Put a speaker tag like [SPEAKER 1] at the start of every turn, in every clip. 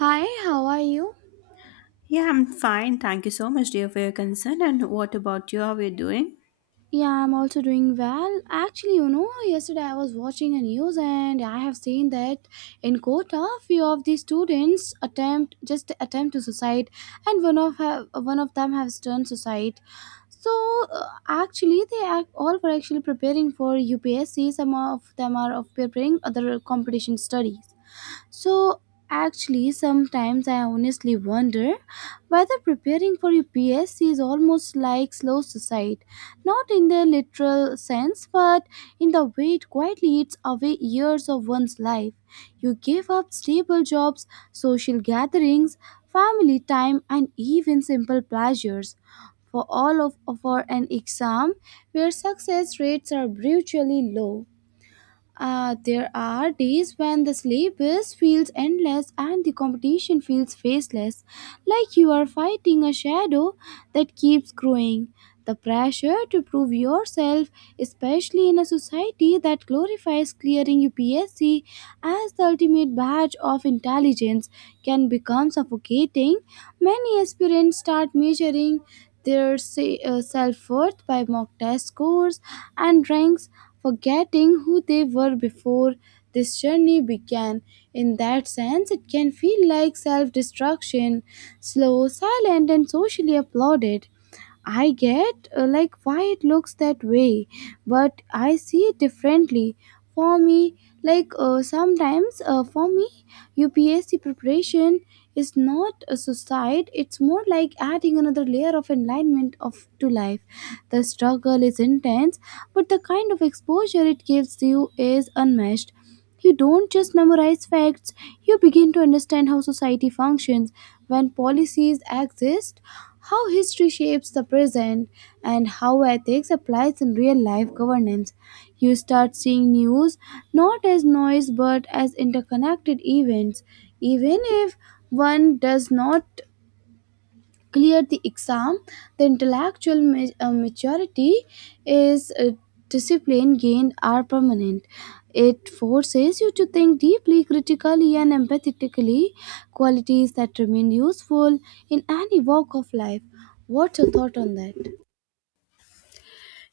[SPEAKER 1] Hi, how are you?
[SPEAKER 2] Yeah, I'm fine. Thank you so much, dear, for your concern. And what about you? How are you doing?
[SPEAKER 1] Yeah, I'm also doing well. Actually, you know, yesterday I was watching a news and I have seen that in Kota, few of the students attempt just attempt to suicide, and one of have, one of them has turned suicide. So Actually, they are all were actually preparing for UPSC. Some of them are of preparing other competition studies. So, actually, sometimes I honestly wonder whether preparing for UPSC is almost like slow suicide, not in the literal sense, but in the way it quietly eats away years of one's life. You give up stable jobs, social gatherings, family time, and even simple pleasures. For all of for an exam where success rates are brutally low. There are days when the syllabus feels endless and the competition feels faceless, like you are fighting a shadow that keeps growing. The pressure to prove yourself, especially in a society that glorifies clearing UPSC as the ultimate badge of intelligence, can become suffocating. Many aspirants start measuring their self-worth by mock test scores and ranks, forgetting who they were before this journey began. In that sense, it can feel like self-destruction, slow, silent, and socially applauded. I get like why it looks that way, but I see it differently. For me, like sometimes for me, UPSC preparation is not a suicide. It's more like adding another layer of enlightenment of to life. The struggle is intense, but the kind of exposure it gives you is unmatched. You don't just memorize facts, you begin to understand how society functions, when policies exist, how history shapes the present, and how ethics applies in real life governance. You start seeing news not as noise but as interconnected events, even if one does not clear the exam, the intellectual maturity is discipline gained are permanent. It forces you to think deeply, critically, and empathetically, qualities that remain useful in any walk of life. What's your thought on that?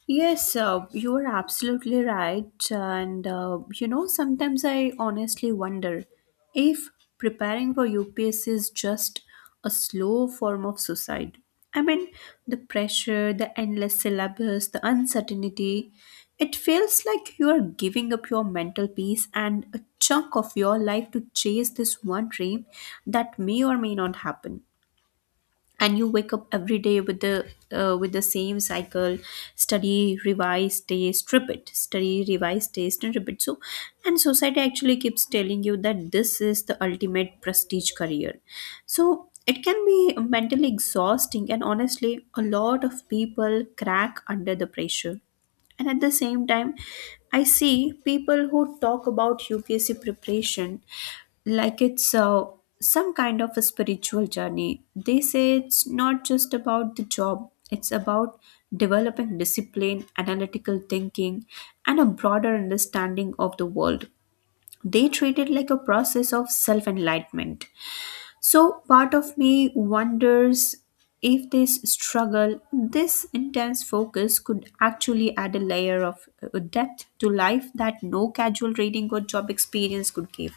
[SPEAKER 2] Yes, you are absolutely right. And sometimes I honestly wonder if preparing for UPSC is just a slow form of suicide. I mean, the pressure, the endless syllabus, the uncertainty, it feels like you are giving up your mental peace and a chunk of your life to chase this one dream that may or may not happen. And you wake up every day with the same cycle: study, revise, test, repeat, study, revise, test, and repeat. So, and society actually keeps telling you that this is the ultimate prestige career, so it can be mentally exhausting, and honestly, a lot of people crack under the pressure. And at the same time, I see people who talk about UPSC preparation like it's some kind of a spiritual journey. They say it's not just about the job, it's about developing discipline, analytical thinking, and a broader understanding of the world. They treat it like a process of self enlightenment. So, part of me wonders if this struggle, this intense focus, could actually add a layer of depth to life that no casual reading or job experience could give.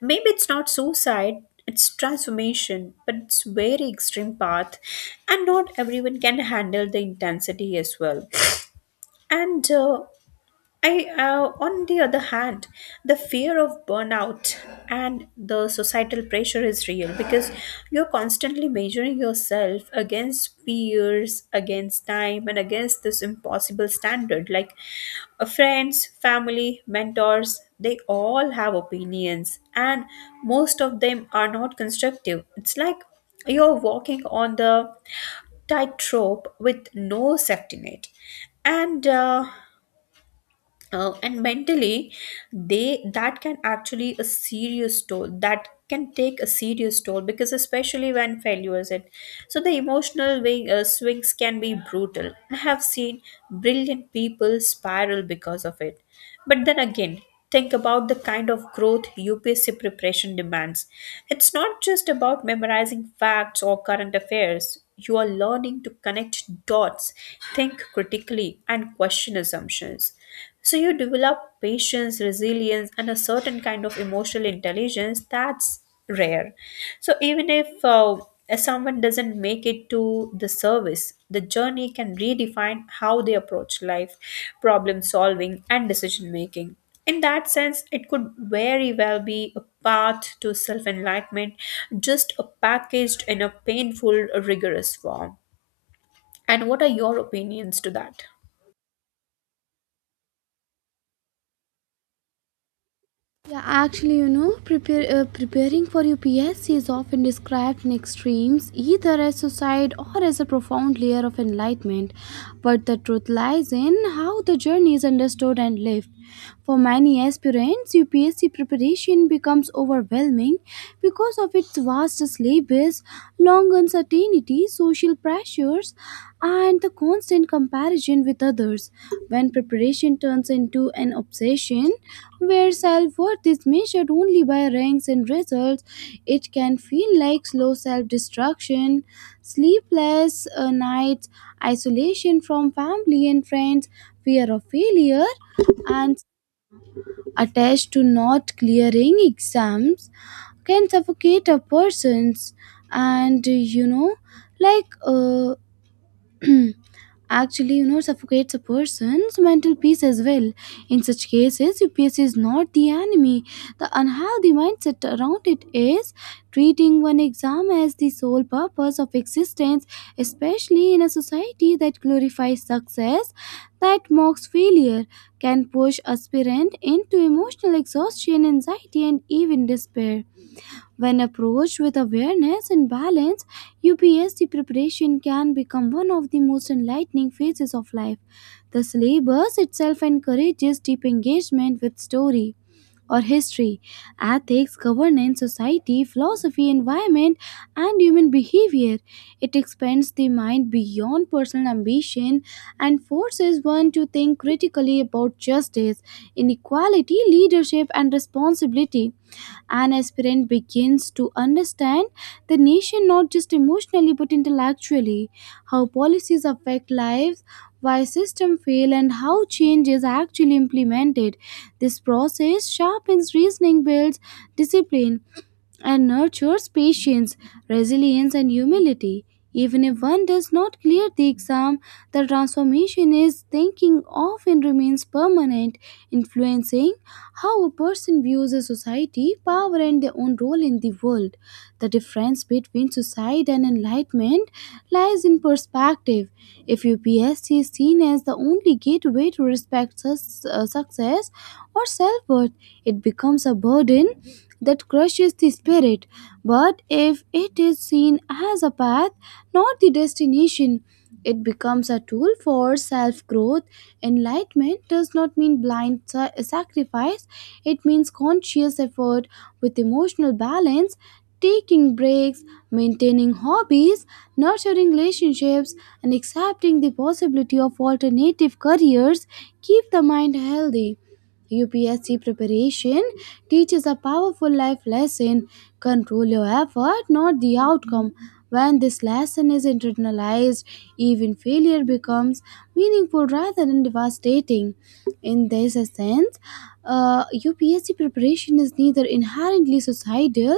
[SPEAKER 2] Maybe it's not suicide, it's transformation, but it's very extreme path, and not everyone can handle the intensity as well. And uh, on the other hand, the fear of burnout and the societal pressure is real because you're constantly measuring yourself against peers, against time, and against this impossible standard. Like friends, family, mentors, they all have opinions, and most of them are not constructive. It's like you're walking on the tightrope with no safety net. And uh, and mentally, they that can actually a serious toll that can take a serious toll, because especially when failures it. So the emotional swings can be brutal. I have seen brilliant people spiral because of it. But then again, think about the kind of growth UPSC preparation demands. It's not just about memorizing facts or current affairs, you are learning to connect dots, think critically, and question assumptions. So you develop patience, resilience, and a certain kind of emotional intelligence that's rare. So even if someone doesn't make it to the service, the journey can redefine how they approach life, problem solving, and decision making. In that sense, it could very well be a path to self enlightenment, just packaged in a painful, rigorous form. And what are your opinions to that?
[SPEAKER 1] Yeah, actually, you know, preparing for your PSC is often described in extremes, either as suicide or as a profound layer of enlightenment. But the truth lies in how the journey is understood and lived. For many aspirants, UPSC preparation becomes overwhelming because of its vast syllabus, long uncertainty, opportunity, social pressures, and the constant comparison with others. When preparation turns into an obsession where self worth is measured only by ranks and results, it can feel like slow self destruction, sleepless nights, isolation from family and friends, fear of failure, and attached to not clearing exams can suffocate a person's, and you know, like uh, actually, you know, suffocates a person's mental peace as well. In such cases, UPS is not the enemy, the unhealthy mindset around it is. Treating one exam as the sole purpose of existence, especially in a society that glorifies success, that mocks failure, can push aspirant into emotional exhaustion, anxiety, and even despair. When approached with awareness and balance, UPSC preparation can become one of the most enlightening phases of life. The syllabus itself encourages deep engagement with story or history, ethics, governance, society, philosophy, environment, and human behavior. It expands the mind beyond personal ambition and forces one to think critically about justice, inequality, leadership, and responsibility. An aspirant begins to understand the nation not just emotionally but intellectually, how policies affect lives, why systems fail, and how change is actually implemented. This process sharpens reasoning, builds discipline, and nurtures patience, resilience, and humility. Even if one does not clear the exam, the transformation is thinking often remains permanent, influencing how a person views a society, power, and their own role in the world. The difference between suicide and enlightenment lies in perspective. If UPSC is seen as the only gateway to respect success or self worth, it becomes a burden that crushes the spirit. But if it is seen as a path, not the destination, it becomes a tool for self growth. Enlightenment does not mean blind sacrifice, it means conscious effort with emotional balance, taking breaks, maintaining hobbies, nurturing relationships, and accepting the possibility of alternative careers keep the mind healthy. UPSC preparation teaches a powerful life lesson: control your effort, not the outcome. When this lesson is internalized, even failure becomes meaningful rather than devastating. In this sense, UPSC preparation is neither inherently suicidal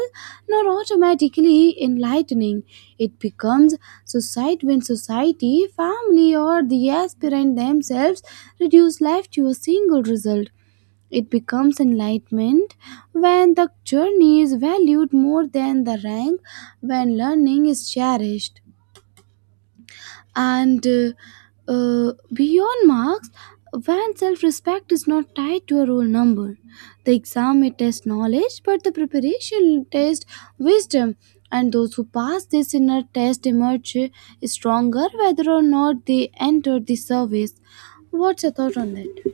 [SPEAKER 1] nor automatically enlightening. It becomes suicide when society, family, or the aspirant themselves reduce life to a single result. It becomes enlightenment when the journey is valued more than the rank, when learning is cherished, and beyond marks, when self respect is not tied to a roll number. The exam may test knowledge, but the preparation test wisdom. And those who pass this inner test emerge stronger whether or not they enter the service. What's your thought on that?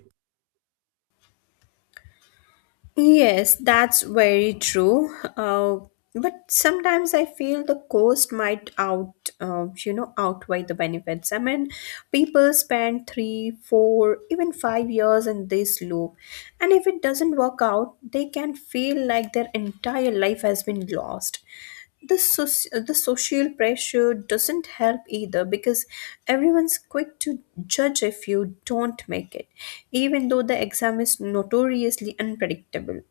[SPEAKER 2] Yes, that's very true. But sometimes I feel the cost might outweigh the benefits. I mean, people spend three, four, even 5 years in this loop, and if it doesn't work out, they can feel like their entire life has been lost. The social pressure doesn't help either, because everyone's quick to judge if you don't make it, even though the exam is notoriously unpredictable.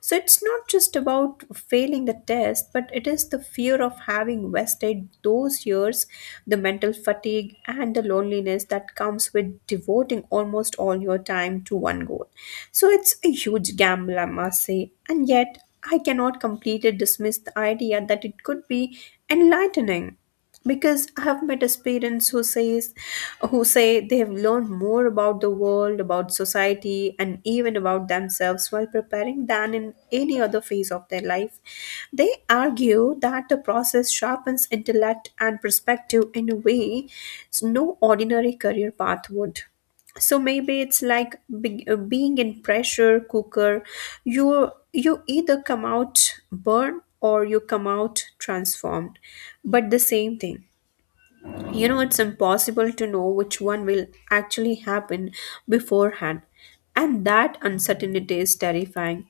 [SPEAKER 2] So it's not just about failing the test, but it is the fear of having wasted those years, the mental fatigue, and the loneliness that comes with devoting almost all your time to one goal. So it's a huge gamble, I must say. And yet, I cannot completely dismiss the idea that it could be enlightening, because I have met as parents who says who say they have learned more about the world, about society, and even about themselves while preparing than in any other phase of their life. They argue that the process sharpens intellect and perspective in a way no ordinary career path would. So maybe it's like being in pressure cooker. You either come out burn or you come out transformed. But the same thing, you know, it's impossible to know which one will actually happen beforehand, and that uncertainty is terrifying.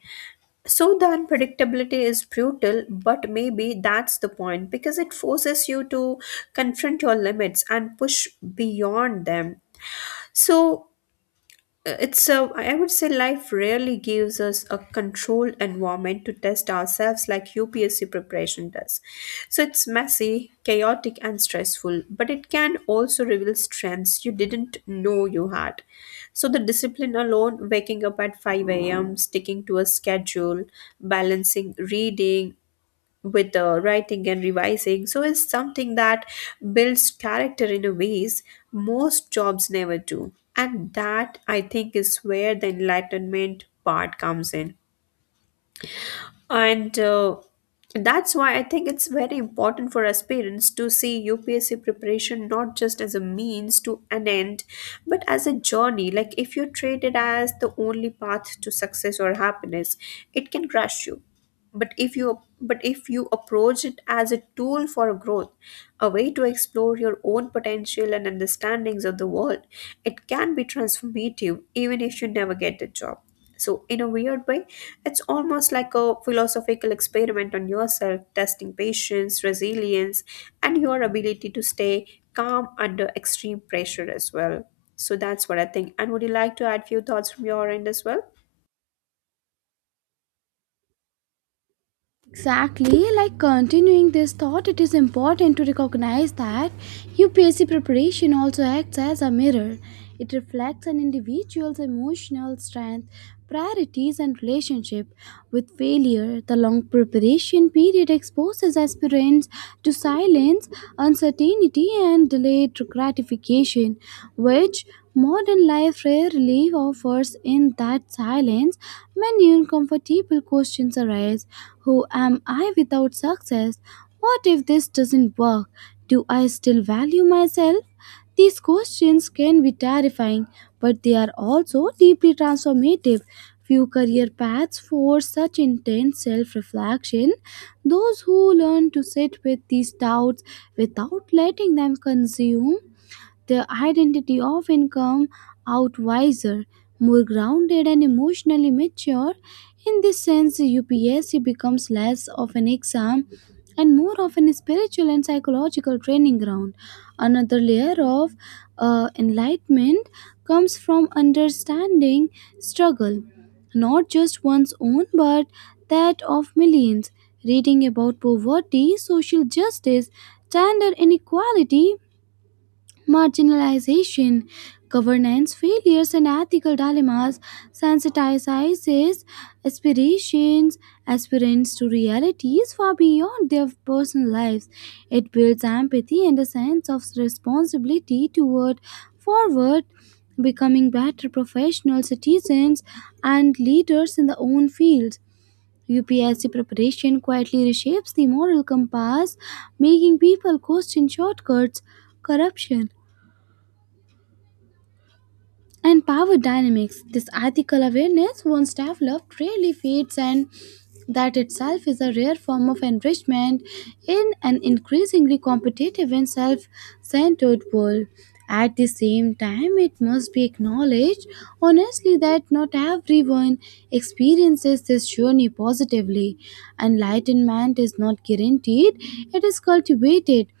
[SPEAKER 2] So the unpredictability is brutal, but maybe that's the point, because it forces you to confront your limits and push beyond them. So it's a I would say life rarely gives us a controlled environment to test ourselves like UPSC preparation does. So it's messy, chaotic, and stressful, but it can also reveal strengths you didn't know you had. So the discipline alone, waking up at 5 a.m., sticking to a schedule, balancing reading with the writing and revising, so it's something that builds character in a ways most jobs never do, and that I think is where the enlightenment part comes in. And That's why I think it's very important for us parents to see UPSC preparation not just as a means to an end, but as a journey. Like if you treat it as the only path to success or happiness, it can crush you. But if you approach it as a tool for growth, a way to explore your own potential and understandings of the world, it can be transformative even if you never get the job. So in a weird way, it's almost like a philosophical experiment on yourself, testing patience, resilience, and your ability to stay calm under extreme pressure as well. So that's what I think, and would you like to add few thoughts from your end as well?
[SPEAKER 1] Exactly, like continuing this thought, it is important to recognize that UPSC preparation also acts as a mirror. It reflects an individual's emotional strength, priorities, and relationship with failure. The long preparation period exposes aspirants to silence, uncertainty, and delayed gratification, which modern life rarely offers. In that silence, many uncomfortable questions arise: who am I without success? What if this doesn't work? Do I still value myself? These questions can be terrifying, but they are also deeply transformative. Few career paths force such intense self reflection. Those who learn to sit with these doubts without letting them consume their identity often come out wiser, more grounded and emotionally mature. In this sense, UPSC becomes less of an exam and more of a spiritual and psychological training ground. Another layer of enlightenment comes from understanding struggle, not just one's own, but that of millions. Reading about poverty, social justice, gender inequality, marginalization, governance failures, and ethical dilemmas sensitizes aspirations aspirants to realities far beyond their personal lives. It builds empathy and a sense of responsibility toward forward becoming better professional citizens and leaders in their own fields. UPSC preparation quietly reshapes the moral compass, making people question shortcuts, corruption, and power dynamics. This ethical awareness once developed rarely fades, and that itself is a rare form of enrichment in an increasingly competitive and self centered world. At the same time, it must be acknowledged honestly that not everyone experiences this journey positively. Enlightenment is not guaranteed, it is cultivated.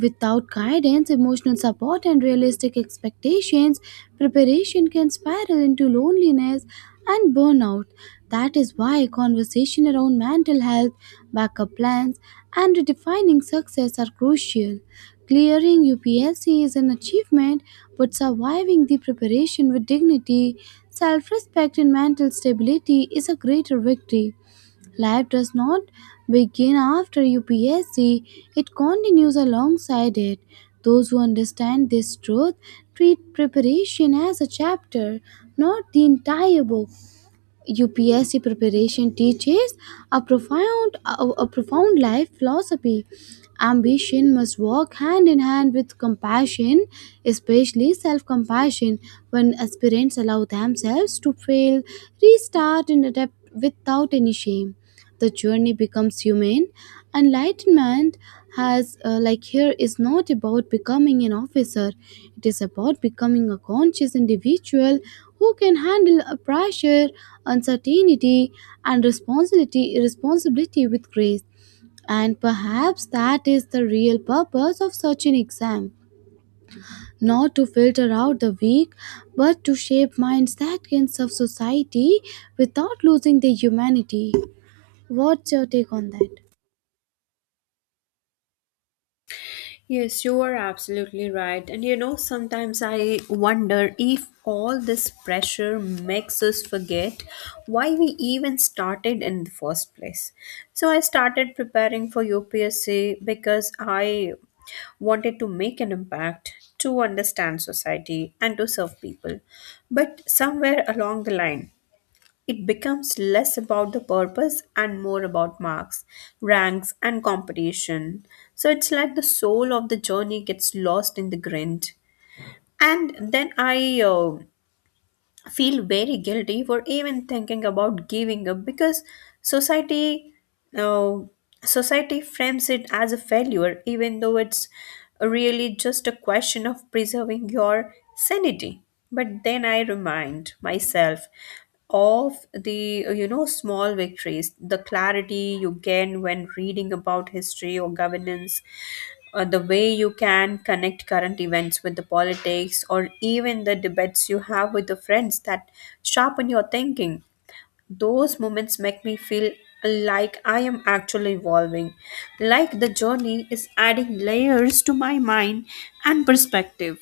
[SPEAKER 1] Without guidance, emotional support, and realistic expectations, preparation can spiral into loneliness and burnout. That is why conversation around mental health, backup plans, and redefining success are crucial. Clearing UPSC is an achievement, but surviving the preparation with dignity, self respect, and mental stability is a greater victory. Life does not begin after UPSC, it continues alongside it. Those who understand this truth treat preparation as a chapter, not the entire book. UPSC preparation teaches a profound life philosophy. Ambition must walk hand in hand with compassion, especially self-compassion. When aspirants allow themselves to fail, restart and adapt without any shame, the journey becomes humane. Enlightenment here is not about becoming an officer, it is about becoming a conscious individual who can handle a pressure, uncertainty, and responsibility with grace. And perhaps that is the real purpose of such an exam: not to filter out the weak, but to shape minds that can serve society without losing their humanity. What's your take on that?
[SPEAKER 2] Yes, you are absolutely right. And you know, sometimes I wonder if all this pressure makes us forget why we even started in the first place. So I started preparing for UPSC because I wanted to make an impact, to understand society, and to serve people. But somewhere along the line, it becomes less about the purpose and more about marks, ranks, and competition. So it's like the soul of the journey gets lost in the grind. And then I feel very guilty for even thinking about giving up, because society uh, society frames it as a failure, even though it's really just a question of preserving your sanity. But then I remind myself of the you know, small victories, the clarity you gain when reading about history or governance, the way you can connect current events with the politics, or even the debates you have with the friends that sharpen your thinking. Those moments make me feel like I am actually evolving, like the journey is adding layers to my mind and perspective.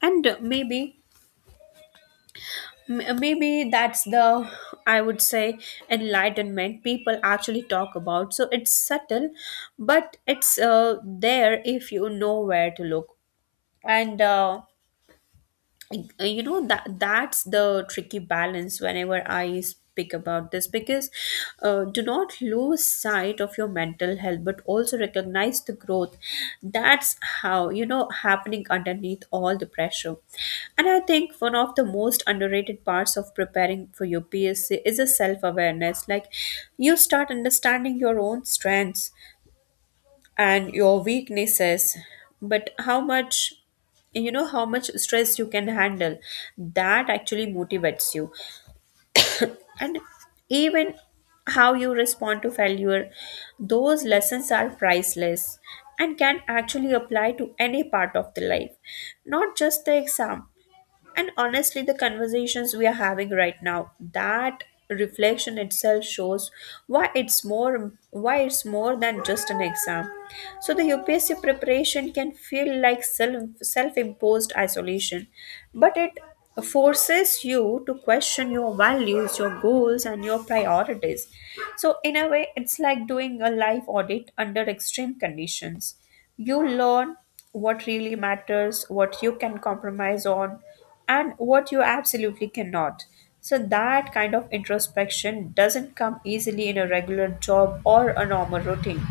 [SPEAKER 2] And maybe that's the I would say enlightenment people actually talk about. So it's subtle, but it's there if you know where to look. And you know, that's the tricky balance whenever I speak about this, because do not lose sight of your mental health, but also recognize the growth that's, how you know, happening underneath all the pressure. And I think one of the most underrated parts of preparing for your PSC is a self awareness. Like you start understanding your own strengths and your weaknesses, but how much, you know, how much stress you can handle, that actually motivates you, and even how you respond to failure. Those lessons are priceless and can actually apply to any part of the life, not just the exam. And honestly, the conversations we are having right now, that reflection itself shows why it's more than just an exam. So the UPSC preparation can feel like self-imposed isolation, but it forces you to question your values, your goals, and your priorities. So in a way, it's like doing a life audit under extreme conditions. You learn what really matters, what you can compromise on, and what you absolutely cannot. So that kind of introspection doesn't come easily in a regular job or a normal routine.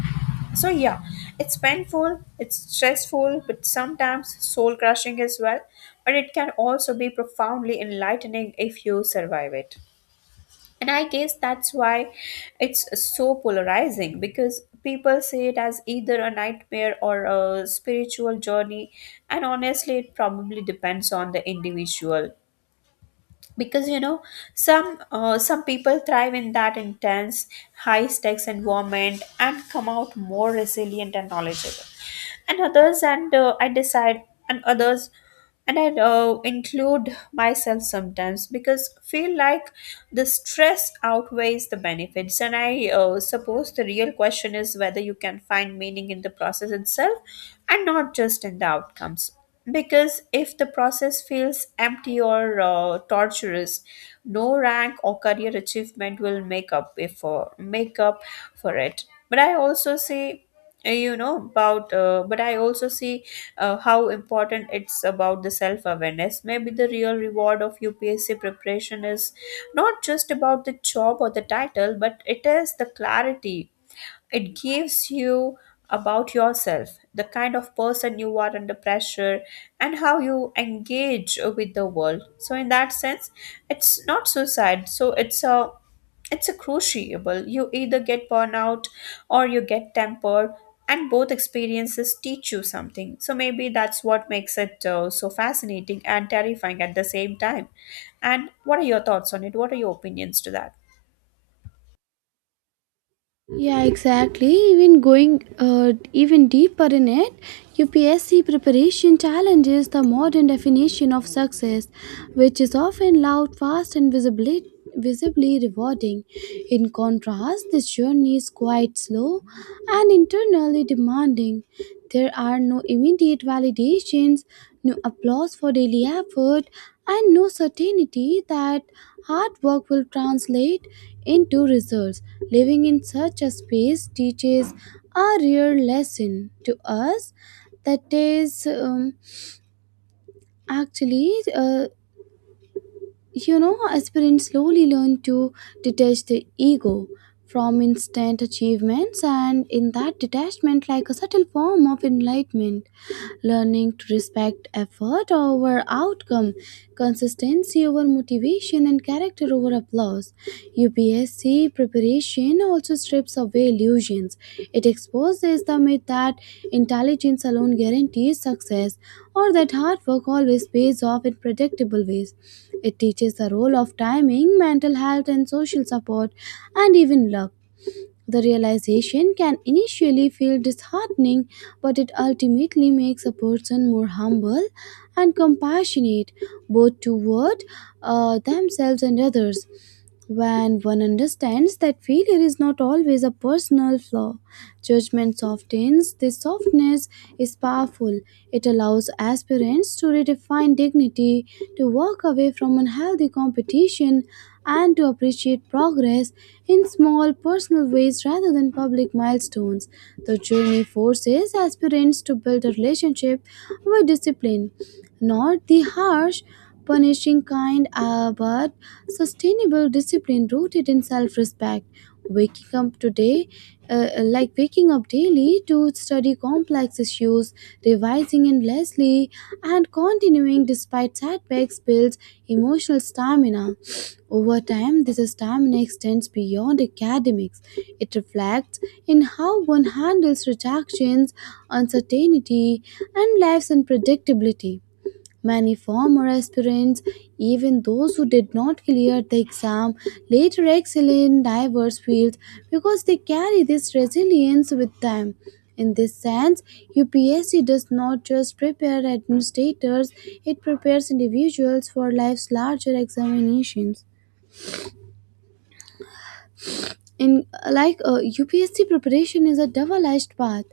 [SPEAKER 2] So, yeah, it's painful, it's stressful, but sometimes soul crushing as well. But it can also be profoundly enlightening if you survive it. And I guess that's why it's so polarizing, because people see it as either a nightmare or a spiritual journey. And honestly, it probably depends on the individual, because you know, some people thrive in that intense, high stakes environment and come out more resilient and knowledgeable, and others and uh, i decide and others, and I include myself sometimes, because feel like the stress outweighs the benefits. And I suppose the real question is whether you can find meaning in the process itself and not just in the outcomes, because if the process feels empty or torturous, no rank or career achievement will make up for it. But I also see, you know, about but I also see how important it's about the self awareness. Maybe the real reward of UPSC preparation is not just about the job or the title, but it is the clarity it gives you about yourself, the kind of person you are under pressure, and how you engage with the world. So, in that sense, it's not suicide. So, it's a crucible. You either get burnout or you get tempered, and both experiences teach you something. So maybe that's what makes it so fascinating and terrifying at the same time. And what are your thoughts on it? What are your opinions to that?
[SPEAKER 1] Yeah, exactly. Even deeper in it, UPSC preparation challenges the modern definition of success, which is often loud, fast, and visibly rewarding. In contrast, this journey is quite slow and internally demanding. There are no immediate validations, no applause for daily effort, and no certainty that hard work will translate into results. Living in such a space teaches a real lesson to us, that is actually, uh, you know, aspirants slowly learn to detach the ego from instant achievements, and in that detachment like a subtle form of enlightenment, learning to respect effort over outcome, consistency over motivation, and character over applause. UPSC preparation also strips away illusions. It exposes the myth that intelligence alone guarantees success or that hard work always pays off in predictable ways. It teaches the role of timing, mental health, and social support, and even luck. The realization can initially feel disheartening, but it ultimately makes a person more humble and compassionate, both toward themselves and others, when one understands that failure is not always a personal flaw. Judgment softens. This softness is powerful. It allows aspirants to redefine dignity, to walk away from unhealthy competition, and to appreciate progress in small personal ways rather than public milestones. The journey forces aspirants to build a relationship with discipline, not the harsh, punishing kind, but sustainable discipline rooted in self respect. Waking up today, Waking up daily to study complex issues, revising endlessly, and continuing despite setbacks builds emotional stamina. Over time, this stamina extends beyond academics. It reflects in how one handles rejections, uncertainty, and life's unpredictability. Many former aspirants, even those who did not clear the exam, later excel in diverse fields because they carry this resilience with them. In this sense, UPSC does not just prepare administrators, it prepares individuals for life's larger examinations. In like UPSC preparation is a double-edged path.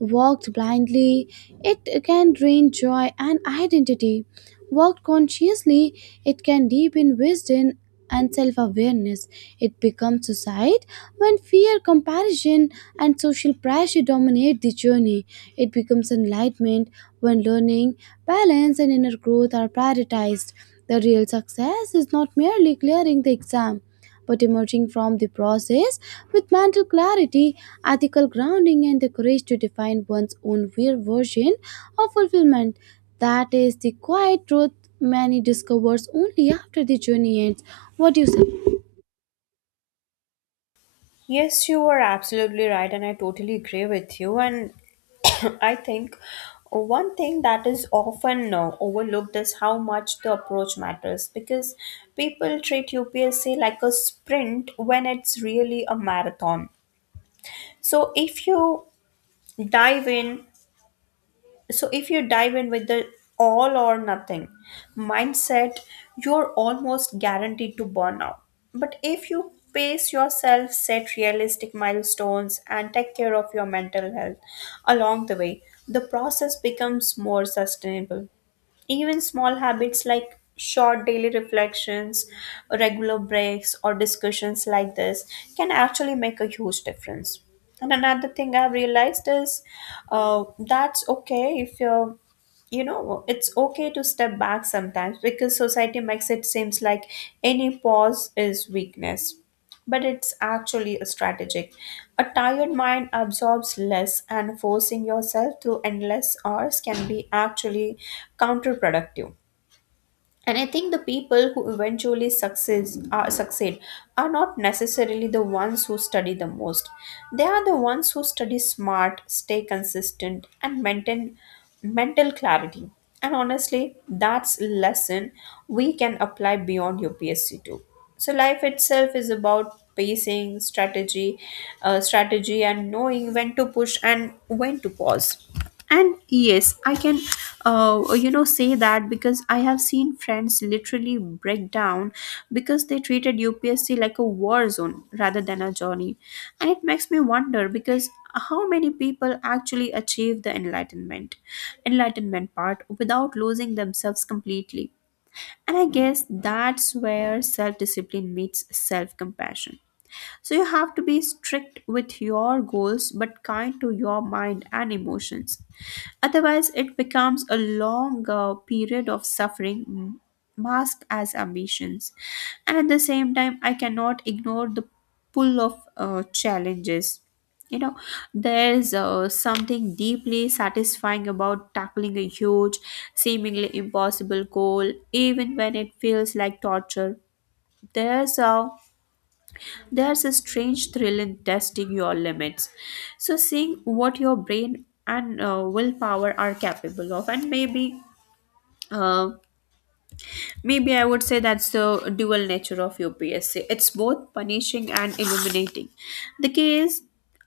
[SPEAKER 1] Walked blindly, it can drain joy and identity. Walked consciously, it can deepen wisdom and self-awareness. It becomes suicide when fear, comparison, and social pressure dominate the journey. It becomes enlightenment when learning, balance, and inner growth are prioritized. The real success is not merely clearing the exam but emerging from the process with mental clarity, ethical grounding, and the courage to define one's own real version of fulfillment. That is the quiet truth many discovers only after the journey ends. What do you say?
[SPEAKER 2] Yes, you are absolutely right, and I totally agree with you. And I think one thing that is often overlooked is how much the approach matters, because people treat UPSC like a sprint when it's really a marathon. So if you dive in so if you dive in with the all or nothing mindset, you're almost guaranteed to burn out. But if you pace yourself, set realistic milestones, and take care of your mental health along the way, the process becomes more sustainable. Even small habits like short daily reflections, regular breaks, or discussions like this can actually make a huge difference. And another thing I've realized is that's okay if you're, you know, it's okay to step back sometimes, because society makes it seems like any pause is weakness, but it's actually a strategic. A tired mind absorbs less, and forcing yourself through endless hours can be actually counterproductive. And I think the people who eventually success are succeed are not necessarily the ones who study the most. They are the ones who study smart, stay consistent, and maintain mental clarity. And honestly, that's lesson we can apply beyond your PSC too. So life itself is about pacing, strategy, strategy, and knowing when to push and when to pause. And yes, I can, you know, say that because I have seen friends literally break down because they treated UPSC like a war zone rather than a journey. And it makes me wonder, because how many people actually achieve the enlightenment part without losing themselves completely? And I guess that's where self discipline meets self compassion. So you have to be strict with your goals but kind to your mind and emotions. Otherwise, it becomes a long period of suffering, masked as ambitions. And at the same time, I cannot ignore the pull of challenges. You know, there's something deeply satisfying about tackling a huge, seemingly impossible goal, even when it feels like torture. There's a there's a strange thrill in testing your limits. So, seeing what your brain and willpower are capable of, and Uh, maybe, I would say that's the dual nature of UPSC. It's both punishing and illuminating. The key is,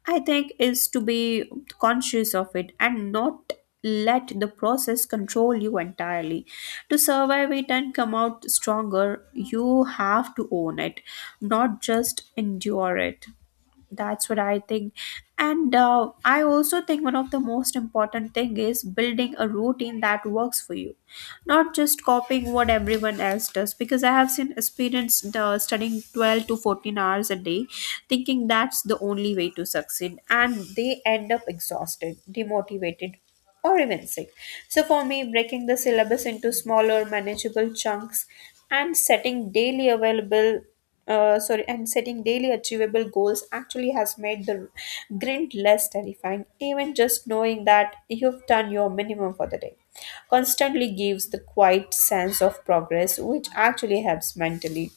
[SPEAKER 2] I think, is to be conscious of it and not let the process control you entirely. To survive it and come out stronger, you have to own it, not just endure it. That's what I think. And I also think one of the most important thing is building a routine that works for you, not just copying what everyone else does, because I have seen experienced studying 12 to 14 hours a day thinking that's the only way to succeed, and they end up exhausted, demotivated, or even sick. So for me, breaking the syllabus into smaller manageable chunks and setting daily available sorry, and setting daily achievable goals actually has made the grind less terrifying. Even just knowing that you've done your minimum for the day constantly gives the quiet sense of progress, which actually helps mentally.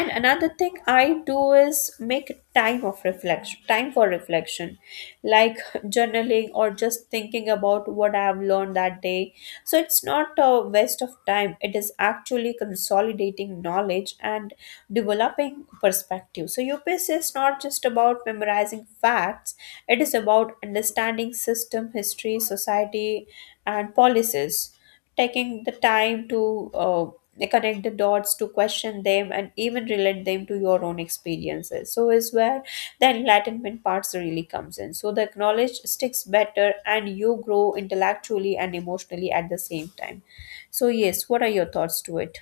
[SPEAKER 2] And another thing I do is make time of reflection time for reflection, like journaling or just thinking about what I have learned that day. So it's not a waste of time, it is actually consolidating knowledge and developing perspective. So UPSC is not just about memorizing facts, it is about understanding system, history, society, and policies. Taking the time to connect the dots, to question them, and even relate them to your own experiences, so is where the enlightenment parts really comes in. So the knowledge sticks better and you grow intellectually and emotionally at the same time. So yes, what are your thoughts to it?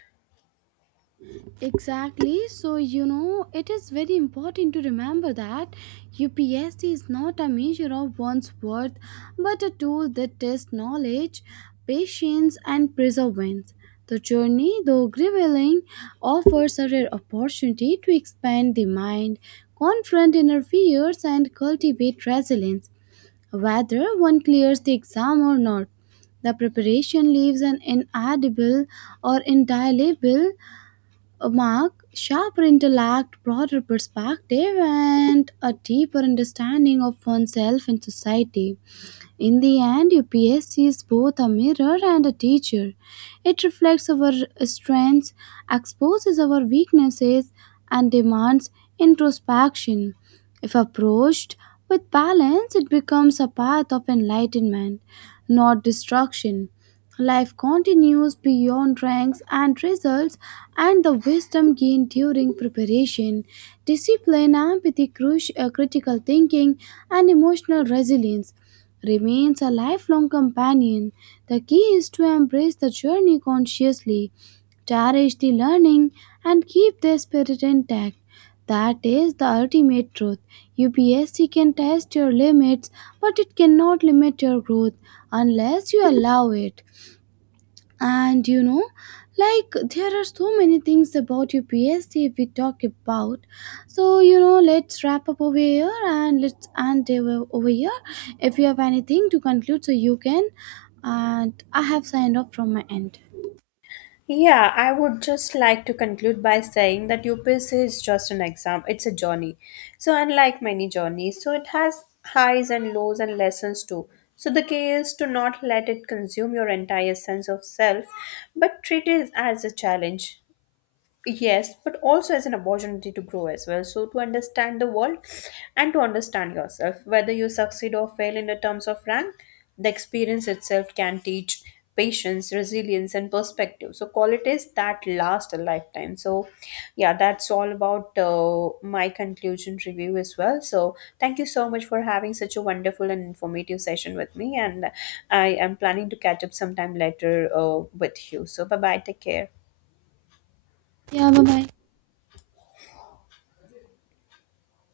[SPEAKER 1] Exactly. So, you know, it is very important to remember that UPSC is not a measure of one's worth, but a tool that tests knowledge, patience, and perseverance. The journey, though grueling, offers a rare opportunity to expand the mind, confront inner fears, and cultivate resilience, whether one clears the exam or not. The preparation leaves an inedible or indelible a mark, sharper intellect, broader perspective, and a deeper understanding of oneself and society. In the end, UPSC is both a mirror and a teacher. It reflects our strengths, exposes our weaknesses, and demands introspection. If approached with balance, it becomes a path of enlightenment, not destruction. Life continues beyond ranks and results, and the wisdom gained during preparation, discipline, empathy, critical thinking, and emotional resilience remains a lifelong companion. The key is to embrace the journey consciously, cherish the learning, and keep the spirit intact. That is the ultimate truth. UPSC can test your limits, but it cannot limit your growth unless you allow it. And you know, like there are so many things about your PhD if we talk about. So you know, let's wrap up over here and let's end over here. If you have anything to conclude, so you can. And I have signed off from my end.
[SPEAKER 2] Yeah, I would just like to conclude by saying that UPSC is just an exam, it's a journey. So, unlike many journeys, so it has highs and lows and lessons too. So, the key is to not let it consume your entire sense of self, but treat it as a challenge. Yes, but also as an opportunity to grow as well. So, to understand the world and to understand yourself, whether you succeed or fail in the terms of rank, the experience itself can teach patience, resilience, and perspective. So, qualities that last a lifetime. So, yeah, that's all about my conclusion review as well. So, thank you so much for having such a wonderful and informative session with me. And I am planning to catch up sometime later with you. So, bye bye. Take care.
[SPEAKER 1] Yeah, bye bye.